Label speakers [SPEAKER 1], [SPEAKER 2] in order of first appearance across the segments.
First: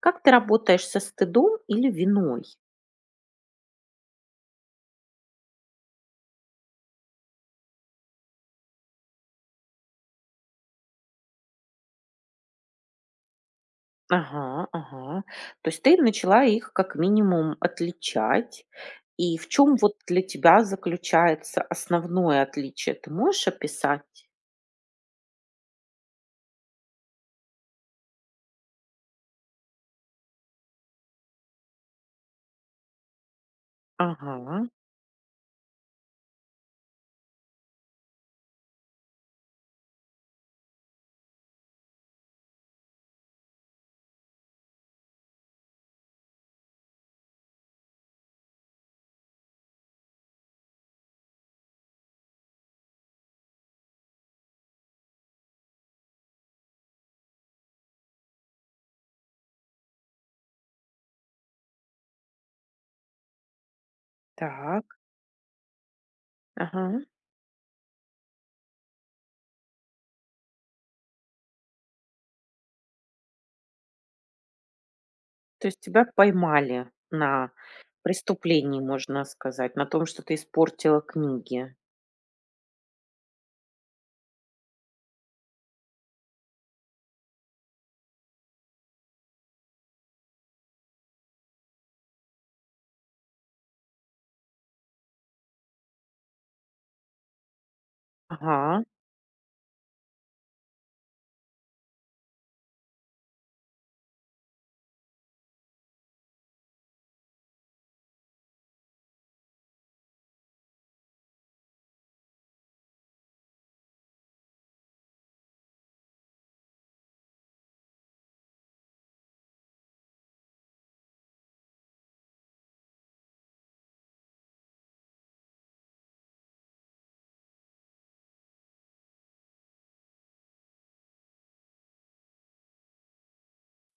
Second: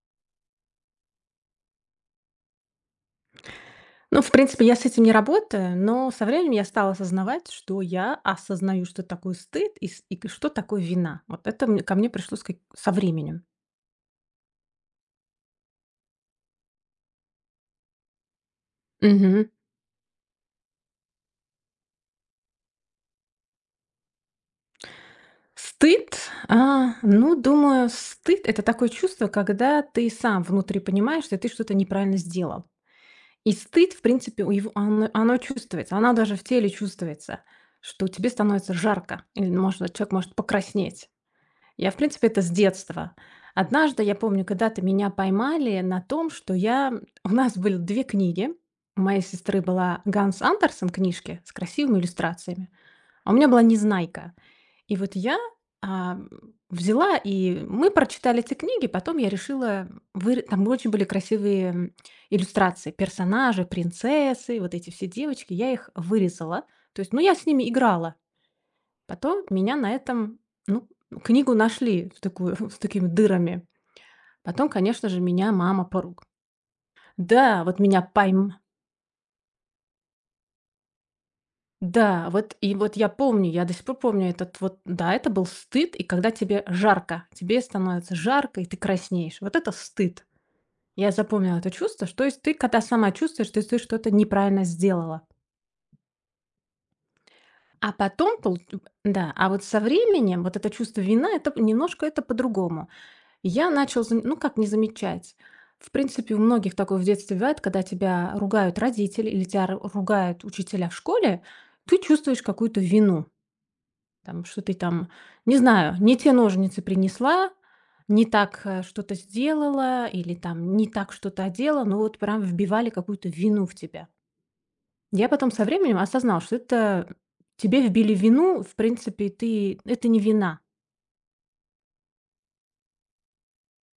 [SPEAKER 1] Как ты работаешь со стыдом или виной?
[SPEAKER 2] Ну, в принципе, я с этим не работаю, но со временем я стала осознавать, что я осознаю, что такое стыд и что такое вина. Вот это ко мне пришло со временем.
[SPEAKER 1] Ага, ага. То есть ты начала их как минимум отличать. И
[SPEAKER 2] Мгм.
[SPEAKER 1] в чем вот для тебя заключается основное отличие? Ты можешь описать?
[SPEAKER 2] Стыд, ну, думаю, стыд это такое чувство, когда ты сам внутри понимаешь, что ты что-то неправильно сделал. И стыд, в принципе, у
[SPEAKER 1] Ага,
[SPEAKER 2] его, оно, оно чувствуется, оно даже в теле чувствуется, что тебе становится жарко, или, может, человек может покраснеть. Я, в принципе, это с детства. Однажды, я помню, когда-то меня поймали на том, что я у нас были 2 книги. У моей сестры была Ганс Андерсен книжки с красивыми иллюстрациями, а у меня была "Незнайка". И вот я, а, взяла, и мы прочитали эти книги. Потом я решила выр там очень были красивые, иллюстрации: персонажи, принцессы, вот эти
[SPEAKER 1] так,
[SPEAKER 2] все девочки. Я их вырезала. То
[SPEAKER 1] ага.
[SPEAKER 2] есть, ну, я с ними играла. Потом меня на этом, ну, книгу нашли в такую с такими дырами. Потом, конечно же, меня
[SPEAKER 1] То есть
[SPEAKER 2] мама
[SPEAKER 1] тебя
[SPEAKER 2] поруг
[SPEAKER 1] поймали на
[SPEAKER 2] "Да, вот меня пойм
[SPEAKER 1] преступлении, можно сказать, на том, что ты испортила книги.
[SPEAKER 2] Да, вот и вот я помню, я до сих пор помню этот вот" Да, это был стыд, и когда тебе жарко, тебе становится жарко, и ты краснеешь. Вот это стыд. Я запомнила это чувство, что то есть ты, когда сама чувствуешь, что ты что-то неправильно сделала. А потом полу
[SPEAKER 1] Ага.
[SPEAKER 2] да, а вот со временем вот это чувство это немножко это по-другому. Я начал, ну как не замечать. В принципе, у многих такое в детстве бывает, когда тебя ругают родители или тебя ругают учителя в школе, ты чувствуешь какую-то вину, там, что ты там, не знаю, не те ножницы принесла, не так что-то сделала или там не так что-то одела, но вот прям вбивали какую-то вину в тебя. Я потом со временем осознал, что это тебе вбили вину, в принципе, ты это не вина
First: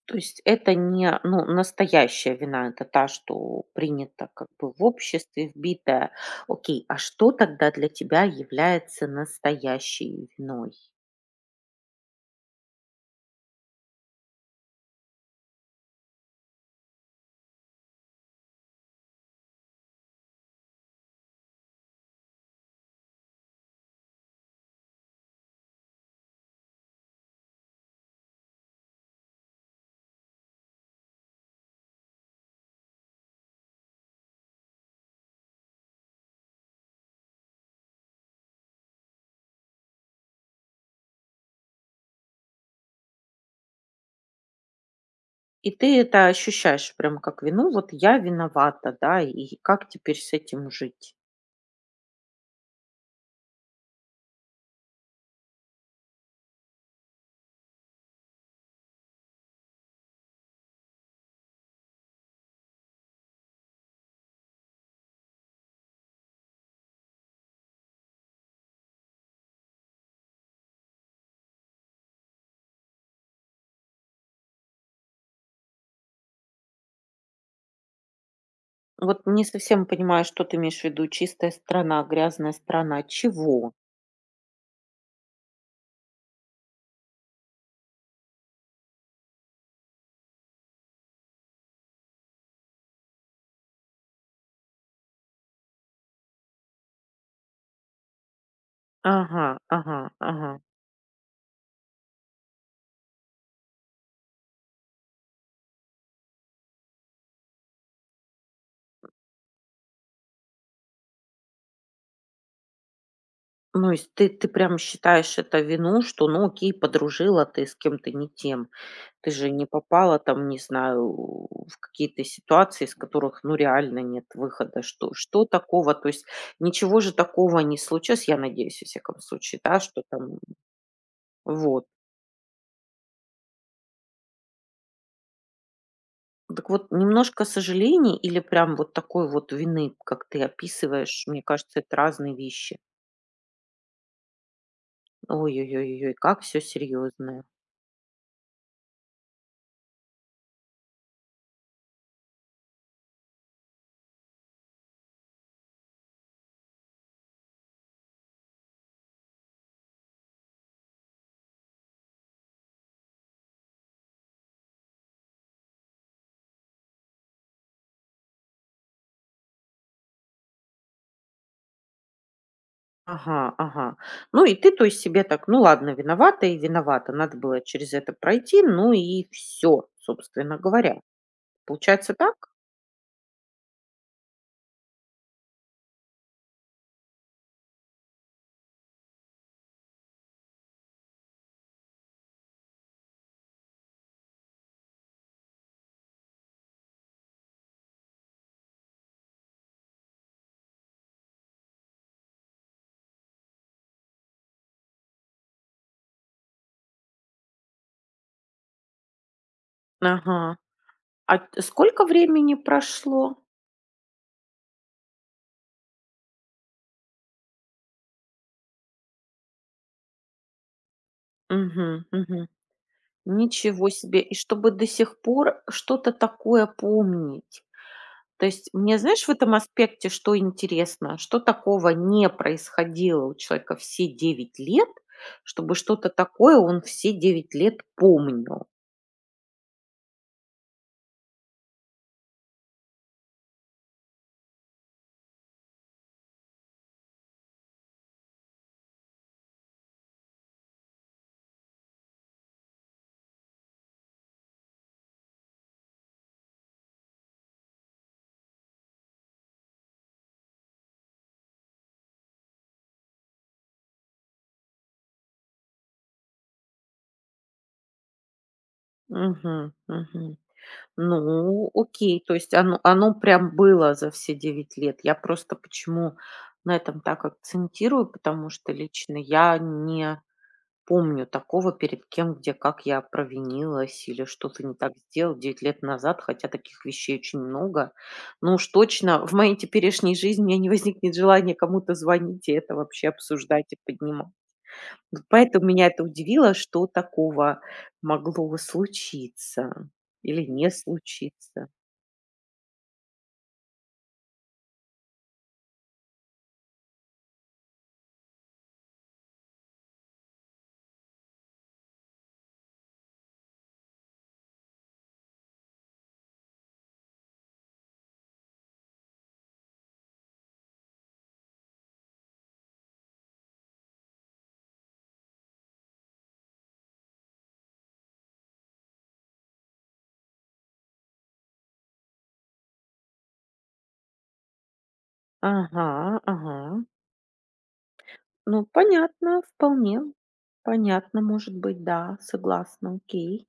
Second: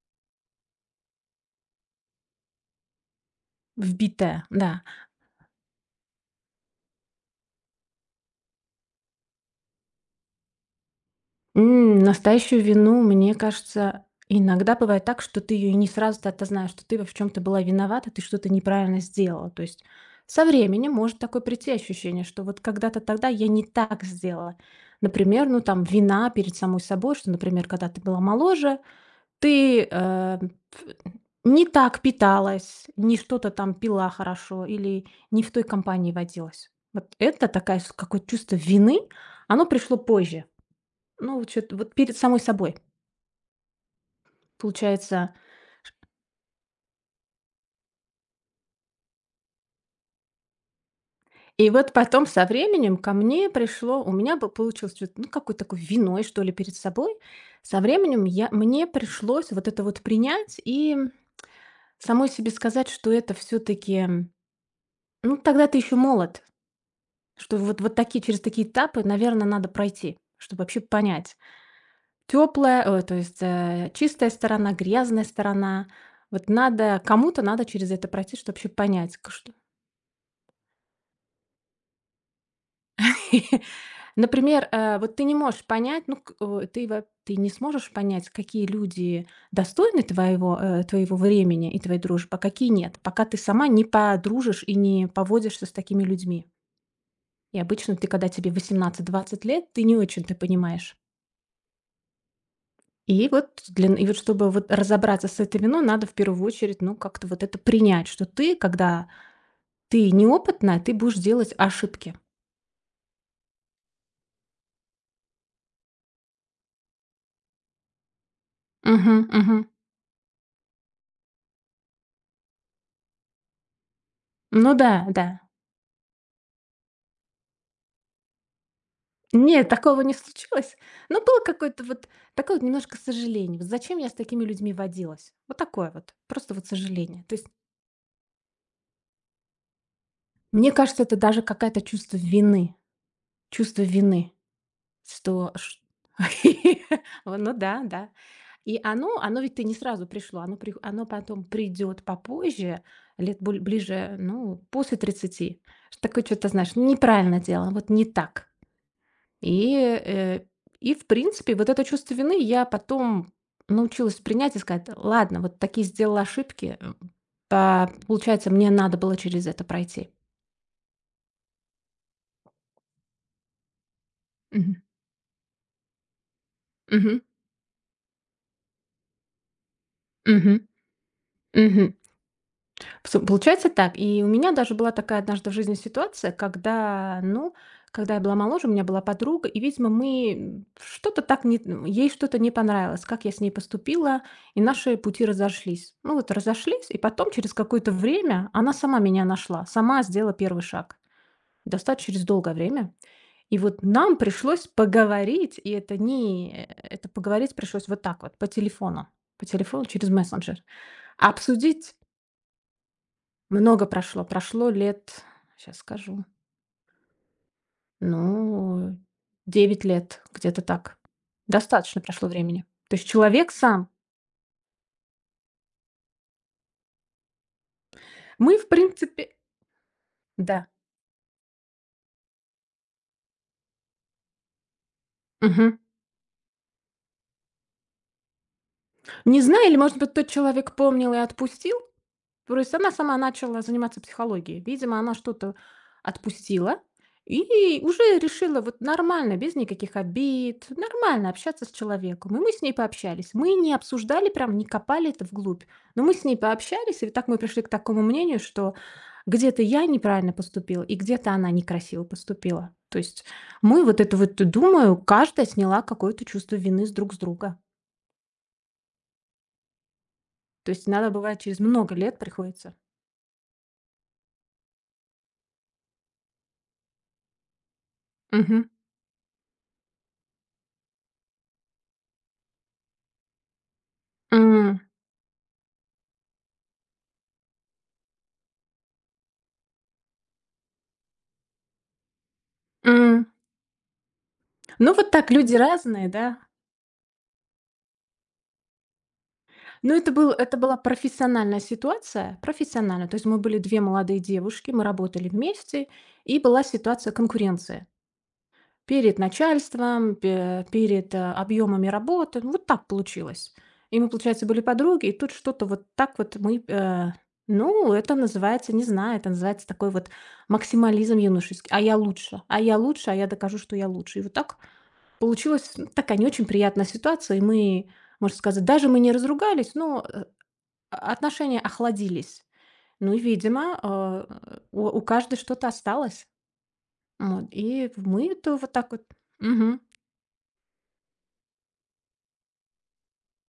[SPEAKER 1] То есть это не, ну, настоящая вина, это та, что принята
[SPEAKER 2] вбитая,
[SPEAKER 1] как бы
[SPEAKER 2] да.
[SPEAKER 1] в обществе, вбитая. Окей, а что тогда для тебя является настоящей виной?
[SPEAKER 2] Настоящую вину, мне кажется, иногда бывает так, что ты ее и не сразу-то отознаешь, что ты во в чем-то была виновата, ты что-то неправильно сделала. То есть со временем может такое прийти ощущение, что вот когда-то тогда я не так сделала. Например, ну там вина перед самой собой, что, например, когда ты была моложе, ты не так питалась, не что-то там пила хорошо или не в той компании водилась. Вот это такая какое-то чувство вины, оно пришло позже. Ну, вот чё-то вот перед самой собой, получается.
[SPEAKER 1] И ты это ощущаешь прям как вину, вот я виновата, да, и как теперь с этим жить?
[SPEAKER 2] И вот потом со временем ко мне пришло, у меня бы получилось чё-то, ну, какой-то такой виной, что ли, перед собой. Со временем я, мне пришлось вот это вот принять и самой себе сказать, что это все-таки, ну, тогда ты еще молод, что вот, вот такие, через такие этапы, наверное, надо пройти, чтобы вообще понять. Теплая, то есть чистая сторона, грязная сторона. Вот надо, кому-то надо через это пройти, чтобы вообще понять,
[SPEAKER 1] Вот не совсем понимаю, что ты имеешь в виду, чистая страна, грязная страна, чего?
[SPEAKER 2] Например, вот ты не можешь понять, ну, ты не сможешь понять, какие люди достойны твоего времени и твоей дружбы, а какие нет, пока ты сама не подружишь и не поводишься с такими людьми. И обычно ты, когда тебе
[SPEAKER 1] Ага,
[SPEAKER 2] 18-20 лет, ты не
[SPEAKER 1] ага,
[SPEAKER 2] очень-то
[SPEAKER 1] ага.
[SPEAKER 2] понимаешь. И вот чтобы вот разобраться с этой виной, надо в первую очередь, ну, как-то вот это принять, когда ты неопытная, ты будешь делать ошибки.
[SPEAKER 1] Ну, есть ты прям считаешь это вину, что, ну, окей, подружила ты с кем-то не тем.
[SPEAKER 2] Мгм,
[SPEAKER 1] Ты же
[SPEAKER 2] мгм.
[SPEAKER 1] не попала там, не знаю, в какие-то ситуации, из которых, ну, реально нет
[SPEAKER 2] Ну
[SPEAKER 1] выхода.
[SPEAKER 2] да,
[SPEAKER 1] Что
[SPEAKER 2] да.
[SPEAKER 1] что такого? То есть ничего же такого не случилось, я надеюсь, во всяком случае,
[SPEAKER 2] Нет,
[SPEAKER 1] да,
[SPEAKER 2] такого
[SPEAKER 1] что
[SPEAKER 2] не
[SPEAKER 1] там
[SPEAKER 2] случилось. Но было какое-то
[SPEAKER 1] вот.
[SPEAKER 2] вот такое вот немножко сожаление. Вот зачем я с такими людьми водилась? Вот такое вот. Просто вот
[SPEAKER 1] Так вот,
[SPEAKER 2] сожаление. То
[SPEAKER 1] немножко
[SPEAKER 2] есть,
[SPEAKER 1] сожалений или прям вот такой вот вины, как ты
[SPEAKER 2] мне кажется, это
[SPEAKER 1] описываешь,
[SPEAKER 2] даже
[SPEAKER 1] мне кажется,
[SPEAKER 2] какое-то
[SPEAKER 1] это
[SPEAKER 2] чувство
[SPEAKER 1] разные
[SPEAKER 2] вины.
[SPEAKER 1] вещи.
[SPEAKER 2] Чувство вины, что ш
[SPEAKER 1] Ой-ой-ой-ой, как все
[SPEAKER 2] О,
[SPEAKER 1] серьезное.
[SPEAKER 2] ну да, да. И оно ведь ты не сразу пришло. Оно потом придет попозже, лет боль ближе, ну, после 30. Что такое что то знаешь, неправильно делала, вот не так. И, и в принципе, вот это чувство вины я потом научилась принять и сказать: "Ладно, вот такие сделала ошибки, па получается, мне надо было через это пройти".
[SPEAKER 1] Ага, ага. Ну и ты,
[SPEAKER 2] Мгм.
[SPEAKER 1] то есть, себе так: "Ну ладно, виновата и виновата,
[SPEAKER 2] Мгм.
[SPEAKER 1] надо было через это пройти, ну и все собственно
[SPEAKER 2] Мгм.
[SPEAKER 1] говоря.
[SPEAKER 2] Мгм.
[SPEAKER 1] Получается так?
[SPEAKER 2] С получается так. И у меня даже была такая однажды в жизни ситуация, когда, ну, когда я была моложе, у меня была подруга, и, видимо, мы, что-то так не ей что-то не понравилось, как я с ней поступила, и наши пути разошлись. Ну вот разошлись, и потом через какое-то время она сама меня нашла, сама сделала первый шаг. Достаточно через долгое время. И вот нам пришлось поговорить, и это не, это поговорить пришлось вот так вот, по телефону через
[SPEAKER 1] Ага.
[SPEAKER 2] мессенджер.
[SPEAKER 1] А т
[SPEAKER 2] Обсудить
[SPEAKER 1] сколько времени прошло?
[SPEAKER 2] много прошло. Прошло лет, сейчас скажу, ну, 9 лет, где-то так. Достаточно
[SPEAKER 1] Мгм,
[SPEAKER 2] прошло
[SPEAKER 1] мгм.
[SPEAKER 2] времени. То есть человек сам.
[SPEAKER 1] Ничего себе! И чтобы до сих пор что-то такое помнить. То
[SPEAKER 2] Мы, в
[SPEAKER 1] есть мне, знаешь, в
[SPEAKER 2] принципе
[SPEAKER 1] этом аспекте что
[SPEAKER 2] Да.
[SPEAKER 1] интересно, что такого не происходило у человека все 9 лет, чтобы
[SPEAKER 2] Мгм.
[SPEAKER 1] что-то такое он все 9 лет помнил.
[SPEAKER 2] Не знаю, или, может быть, тот человек помнил и отпустил. То есть она сама начала заниматься психологией. Видимо, она что-то отпустила и уже решила вот нормально, без никаких обид, нормально общаться с человеком. И мы с ней пообщались. Мы не обсуждали прям, не копали это вглубь. Но мы с ней пообщались, и так мы пришли к такому мнению, что где-то я неправильно поступила, и где-то она некрасиво поступила. То есть мы вот это вот, думаю, каждая сняла какое-то чувство вины с друг с друга.
[SPEAKER 1] Мгм, мгм.
[SPEAKER 2] То есть надо бывает через
[SPEAKER 1] Ну,
[SPEAKER 2] много лет
[SPEAKER 1] окей, то есть
[SPEAKER 2] приходится.
[SPEAKER 1] оно прям было за все 9 лет. Я просто почему на этом так акцентирую, потому
[SPEAKER 2] Мгм.
[SPEAKER 1] что лично я не помню такого, перед кем, где, как я провинилась или что-то не
[SPEAKER 2] М,
[SPEAKER 1] так сделал 9 лет назад, хотя таких вещей очень много. Но уж точно в моей теперешней жизни у меня не возникнет желания кому-то звонить и это вообще
[SPEAKER 2] м.
[SPEAKER 1] обсуждать и поднимать.
[SPEAKER 2] Ну, вот
[SPEAKER 1] Вот
[SPEAKER 2] так люди
[SPEAKER 1] поэтому меня это
[SPEAKER 2] разные, да.
[SPEAKER 1] удивило, что такого могло случиться
[SPEAKER 2] Но это был
[SPEAKER 1] или
[SPEAKER 2] это
[SPEAKER 1] не
[SPEAKER 2] была профессиональная
[SPEAKER 1] случиться.
[SPEAKER 2] ситуация, профессиональная. То есть мы были 2 молодые девушки, мы работали вместе, и была ситуация конкуренции перед начальством, пе перед, объёмами работы. Ну, вот так получилось. И мы, получается, были подруги, и тут что-то вот так вот мы, ну, это называется, не знаю, это называется такой вот максимализм юношеский. А я лучше, а я лучше, а я докажу, что я лучше. И вот так Получилась такая не очень приятная ситуация, и мы, можно сказать, даже мы не разругались, но, отношения охладились. Ну и, видимо, у каждой что-то
[SPEAKER 1] Ага,
[SPEAKER 2] осталось.
[SPEAKER 1] ага.
[SPEAKER 2] Вот, и мы это
[SPEAKER 1] Ну,
[SPEAKER 2] вот так вот
[SPEAKER 1] понятно,
[SPEAKER 2] Мгм,
[SPEAKER 1] вполне. Понятно, может быть, да, согласна, окей.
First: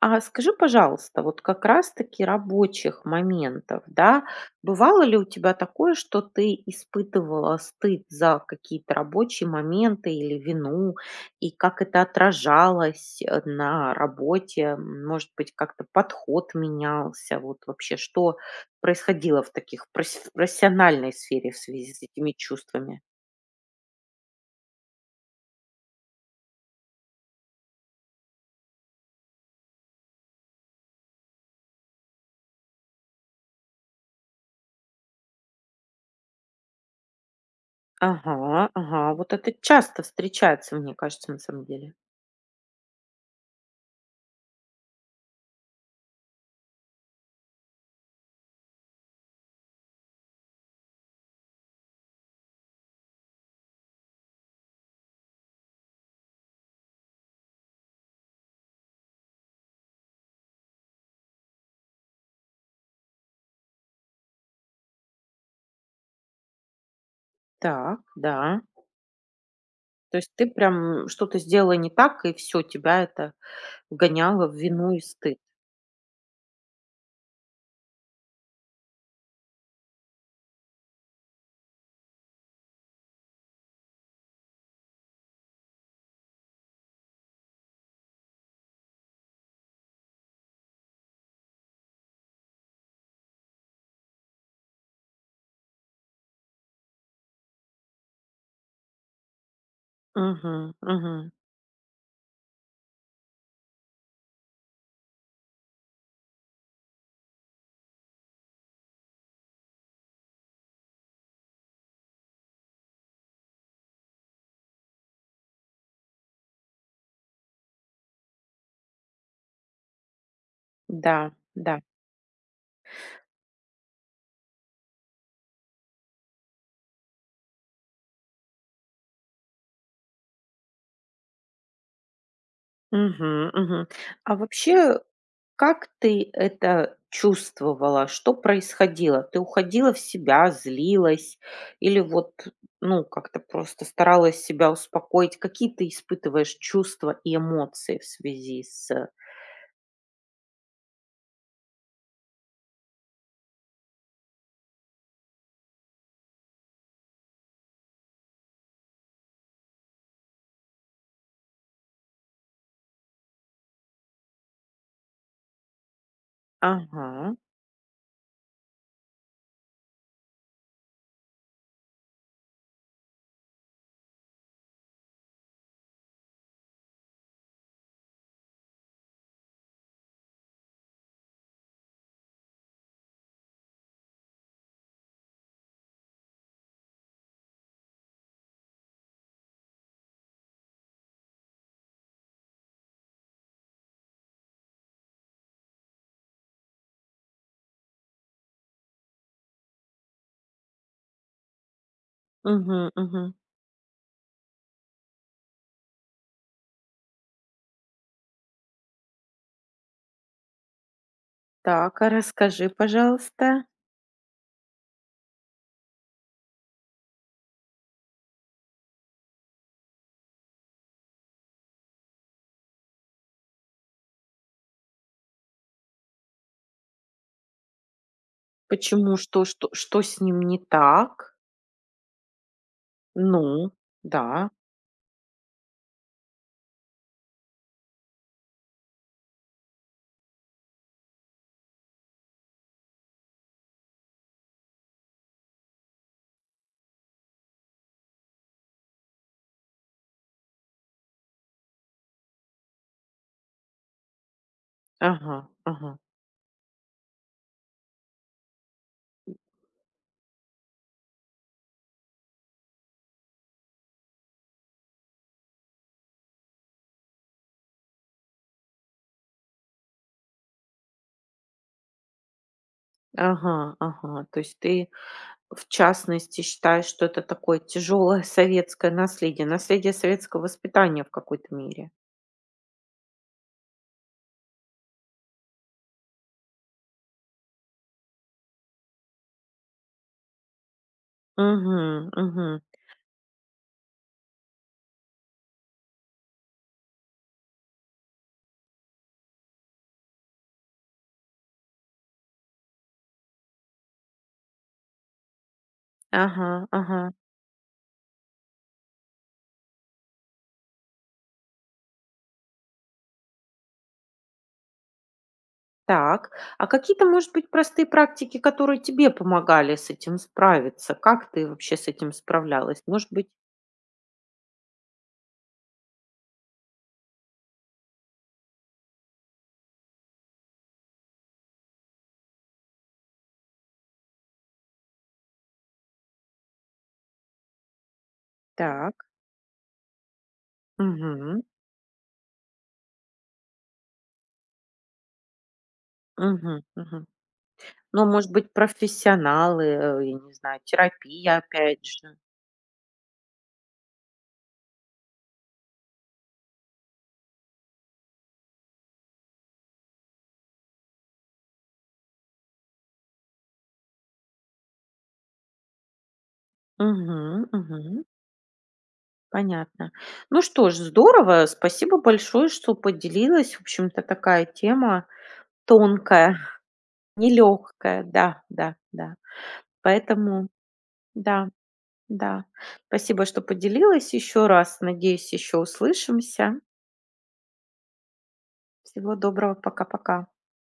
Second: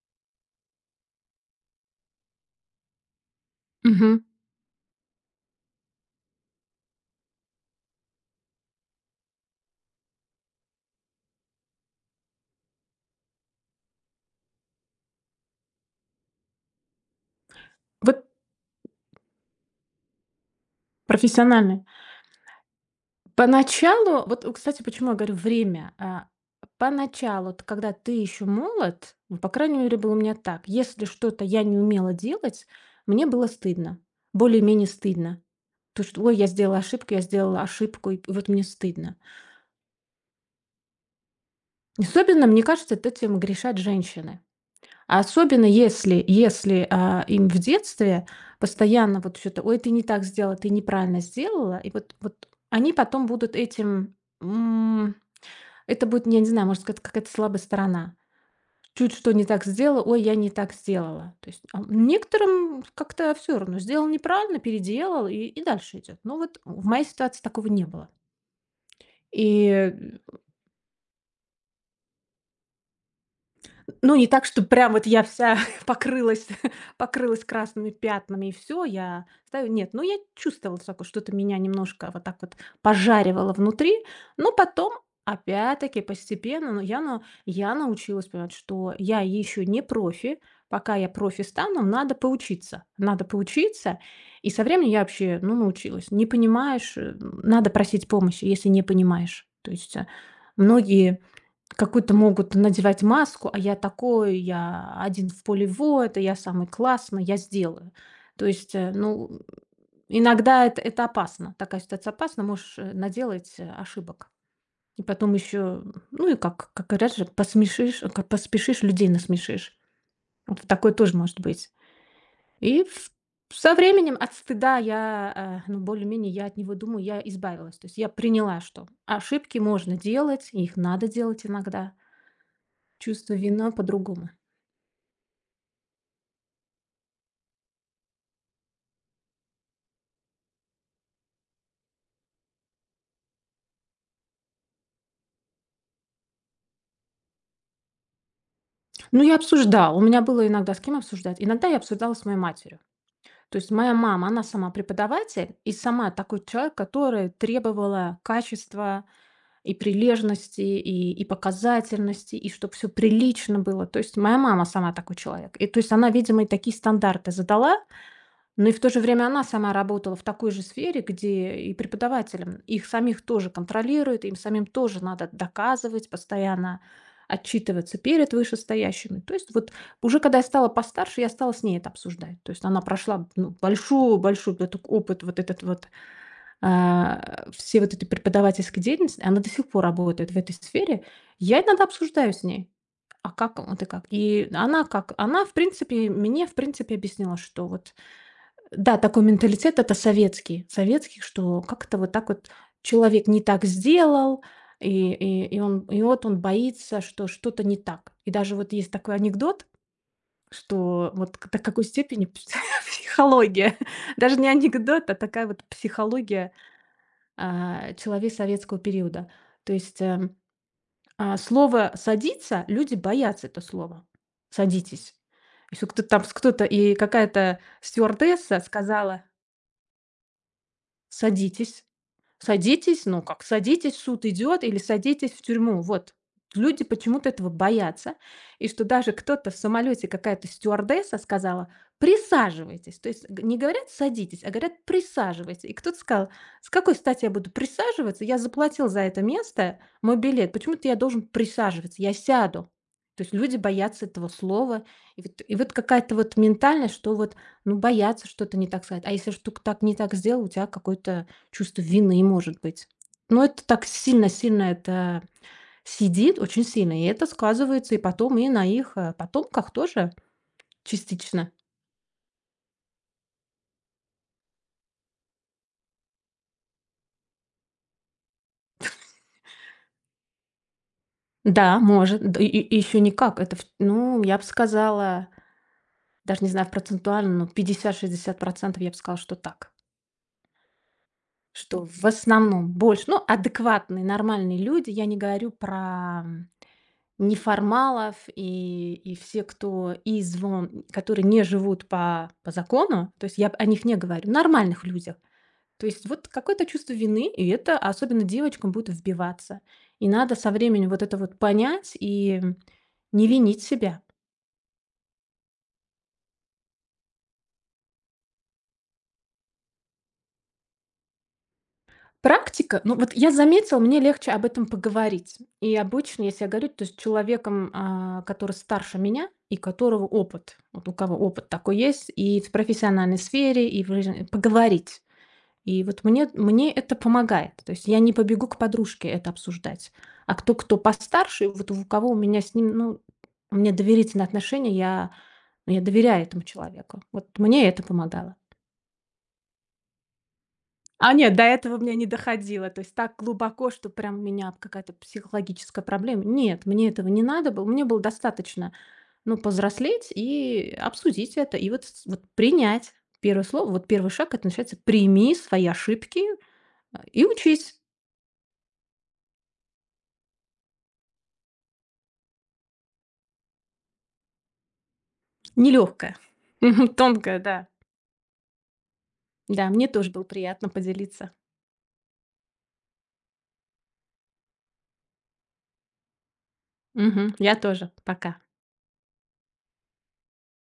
[SPEAKER 1] А скажи, пожалуйста, вот как раз-таки рабочих моментов,
[SPEAKER 2] мгм.
[SPEAKER 1] да, бывало ли у тебя такое, что ты испытывала стыд за какие-то рабочие моменты или вину, и как это отражалось на работе? Может быть, как-то подход менялся? Вот вообще,
[SPEAKER 2] Вот
[SPEAKER 1] что происходило в таких професс- в профессиональной сфере в
[SPEAKER 2] профессиональный.
[SPEAKER 1] связи с этими чувствами?
[SPEAKER 2] Поначалу, вот, кстати, почему я говорю время. Поначалу, т когда ты еще молод, ну, по крайней мере, было у меня так, если что-то я не умела делать, мне было стыдно, более-менее стыдно. То, что: "Ой, я сделала ошибку, и вот
[SPEAKER 1] Ага,
[SPEAKER 2] мне
[SPEAKER 1] ага,
[SPEAKER 2] стыдно".
[SPEAKER 1] вот это часто встречается, мне кажется, на самом деле.
[SPEAKER 2] Особенно, мне кажется, это этим грешат женщины. А особенно если, им в детстве постоянно вот что-то: "Ой, ты не так сделала, ты неправильно сделала". И вот они потом будут этим, м, это будет, я не знаю, может, сказать какая-то слабая сторона. Чуть что не так сделала: "Ой, я не так сделала". То есть, некоторым как-то все равно. Сделал неправильно, переделал и дальше идет. Но вот в моей ситуации такого не
[SPEAKER 1] Так,
[SPEAKER 2] было.
[SPEAKER 1] да.
[SPEAKER 2] И
[SPEAKER 1] То есть ты прям что-то сделала не так, и все тебя это
[SPEAKER 2] Ну, не так,
[SPEAKER 1] вгоняло в
[SPEAKER 2] что
[SPEAKER 1] вину
[SPEAKER 2] прям
[SPEAKER 1] и
[SPEAKER 2] вот я
[SPEAKER 1] стыд.
[SPEAKER 2] вся покрылась покрылась красными пятнами и все. Я ставлю. Нет, ну, я чувствовала такое, что-то меня немножко вот так вот пожаривало внутри, но потом, опять-таки, постепенно, но я на я научилась понимать, что я еще не профи. Пока я профи стану, надо поучиться. Надо поучиться, и со временем я вообще, ну, научилась. Не понимаешь, надо просить помощи, если не понимаешь. То есть,
[SPEAKER 1] Мгм, мгм.
[SPEAKER 2] многие Какую-то могут надевать маску: "А я такой, я один в поле воина, я самый классный, я сделаю". То есть, ну, иногда это опасно. Такая ситуация опасна, можешь, наделать, ошибок. И потом еще, ну и как говорят же, как поспешишь, людей насмешишь. Вот такое тоже
[SPEAKER 1] Да,
[SPEAKER 2] может быть.
[SPEAKER 1] да.
[SPEAKER 2] И в со временем от стыда я, ну, более-менее я от него, думаю, я избавилась. То есть я приняла, что ошибки можно делать, их надо делать иногда. Чувство
[SPEAKER 1] Мгм,
[SPEAKER 2] вина
[SPEAKER 1] мгм.
[SPEAKER 2] по-другому.
[SPEAKER 1] А вообще, как ты это чувствовала? Что происходило? Ты уходила в себя, злилась или вот, ну, как-то просто старалась себя успокоить? Какие ты испытываешь чувства и эмоции в связи с
[SPEAKER 2] Ну, я обсуждала. У меня было иногда с кем обсуждать. Иногда я обсуждала с моей матерью. То есть моя мама, она сама преподаватель и сама такой человек, который требовала качества и прилежности, и показательности, и чтобы все прилично было. То есть моя мама сама такой человек. И то есть она, видимо, и такие стандарты
[SPEAKER 1] Ага.
[SPEAKER 2] задала. Ну и в то же время она сама работала в такой же сфере, где и преподавателям Их самих тоже контролируют, им самим тоже надо доказывать, постоянно отчитываться перед вышестоящими. То есть вот уже когда я стала постарше, я стала с ней это обсуждать. То есть она прошла большой-большой опыт, вот этот вот, все вот этой преподавательской деятельности, она до сих пор работает в этой сфере. Я иногда обсуждаю с ней, а как вот и как. И она как, она в принципе, мне в принципе объяснила, что вот да, такой менталитет- это советский. Советский, что как-то вот так вот
[SPEAKER 1] Угу,
[SPEAKER 2] человек
[SPEAKER 1] угу.
[SPEAKER 2] не так сделал, и он и вот он боится, что что-то не так. И даже вот есть такой анекдот, что вот к до какой
[SPEAKER 1] Так, а
[SPEAKER 2] степени пс
[SPEAKER 1] расскажи, пожалуйста.
[SPEAKER 2] психология, даже не анекдот, а такая вот психология, человей советского периода. То есть, слово "садиться", люди боятся это слово. "Садитесь". Если кто-то там с кто-то и какая-то стюардесса
[SPEAKER 1] Почему?
[SPEAKER 2] сказала:
[SPEAKER 1] Что с ним не так?
[SPEAKER 2] "Садитесь". Садитесь, ну, как
[SPEAKER 1] Ну
[SPEAKER 2] садитесь, суд
[SPEAKER 1] да.
[SPEAKER 2] идет, или садитесь в тюрьму. Вот. Люди почему-то этого боятся. И что даже кто-то в самолете, какая-то стюардесса сказала: "Присаживайтесь". То есть г не говорят "садитесь", а говорят "присаживайтесь". И кто-то сказал: "С какой стати я буду присаживаться? Я заплатил за это место, мой билет. Почему-то я должен присаживаться. Я сяду". То есть люди боятся этого слова. И
[SPEAKER 1] Ага,
[SPEAKER 2] вот
[SPEAKER 1] ага,
[SPEAKER 2] какая-то вот ментальность, что вот, ну, боятся что-то не так сказать. А если что-то не так сделал, у тебя какой-то Чувство вины, может быть. Но это так сильно-сильно это сидит, очень сильно, и это сказывается и потом и на их, потомках тоже частично.
[SPEAKER 1] ага, ага. То есть ты, в частности, считаешь, что это такое тяжелое советское наследие, наследие советского воспитания в какой-то
[SPEAKER 2] Да,
[SPEAKER 1] мере?
[SPEAKER 2] может, д и еще никак. Это в ну, я бы сказала, даже не знаю процентуально, но 50-60 я бы сказала, что так. Что в
[SPEAKER 1] Мгм, мгм.
[SPEAKER 2] основном больше, ну, адекватные, нормальные люди. Я не говорю про неформалов и все, кто и звон которые не живут по закону, то есть я о них не говорю, нормальных людях. То есть вот
[SPEAKER 1] Ага,
[SPEAKER 2] какое-то чувство
[SPEAKER 1] ага.
[SPEAKER 2] вины, и это особенно девочкам будет вбиваться. И надо со временем вот это вот понять и не винить себя.
[SPEAKER 1] Так, а какие-то, может быть, простые практики, которые тебе помогали с этим справиться? Как ты вообще с этим
[SPEAKER 2] Практика,
[SPEAKER 1] справлялась?
[SPEAKER 2] ну
[SPEAKER 1] Может
[SPEAKER 2] вот
[SPEAKER 1] быть
[SPEAKER 2] я заметила, мне легче об этом поговорить. И обычно, если я говорю, то есть с человеком, который старше меня и которого опыт, вот у кого опыт такой есть, и в профессиональной сфере, и в жизни, поговорить. И вот мне это помогает. То есть я не побегу к
[SPEAKER 1] так.
[SPEAKER 2] подружке это обсуждать. А кто
[SPEAKER 1] Мгм,
[SPEAKER 2] постарше, вот у кого у меня с ним, ну, у меня доверительные отношения, я ну, я доверяю этому
[SPEAKER 1] мгм,
[SPEAKER 2] человеку.
[SPEAKER 1] мгм.
[SPEAKER 2] Вот мне это
[SPEAKER 1] Ну, может
[SPEAKER 2] помогало.
[SPEAKER 1] быть, профессионалы, я не знаю,
[SPEAKER 2] А нет,
[SPEAKER 1] терапия
[SPEAKER 2] до этого
[SPEAKER 1] опять
[SPEAKER 2] мне не
[SPEAKER 1] же.
[SPEAKER 2] доходило. То есть так глубоко, что прям у меня какая-то психологическая проблема. Нет, мне этого не надо было. Мне было достаточно, ну, повзрослеть и обсудить это, и вот с вот принять. Первое слово, вот первый шаг- это начинается "прими свои ошибки, и
[SPEAKER 1] Мгм,
[SPEAKER 2] учись".
[SPEAKER 1] мгм. Понятно. Ну что ж, здорово. Спасибо большое, что поделилась. В общем-то, такая тема
[SPEAKER 2] Нелегкая,
[SPEAKER 1] тонкая,
[SPEAKER 2] Тонкая, да.
[SPEAKER 1] нелегкая. Да, да, да.
[SPEAKER 2] Да, мне тоже было
[SPEAKER 1] Поэтому,
[SPEAKER 2] приятно поделиться.
[SPEAKER 1] да, да. Спасибо, что поделилась еще раз. Надеюсь, еще услышимся.
[SPEAKER 2] Мгм. Я тоже. Пока.
[SPEAKER 1] Всего доброго. Пока-пока.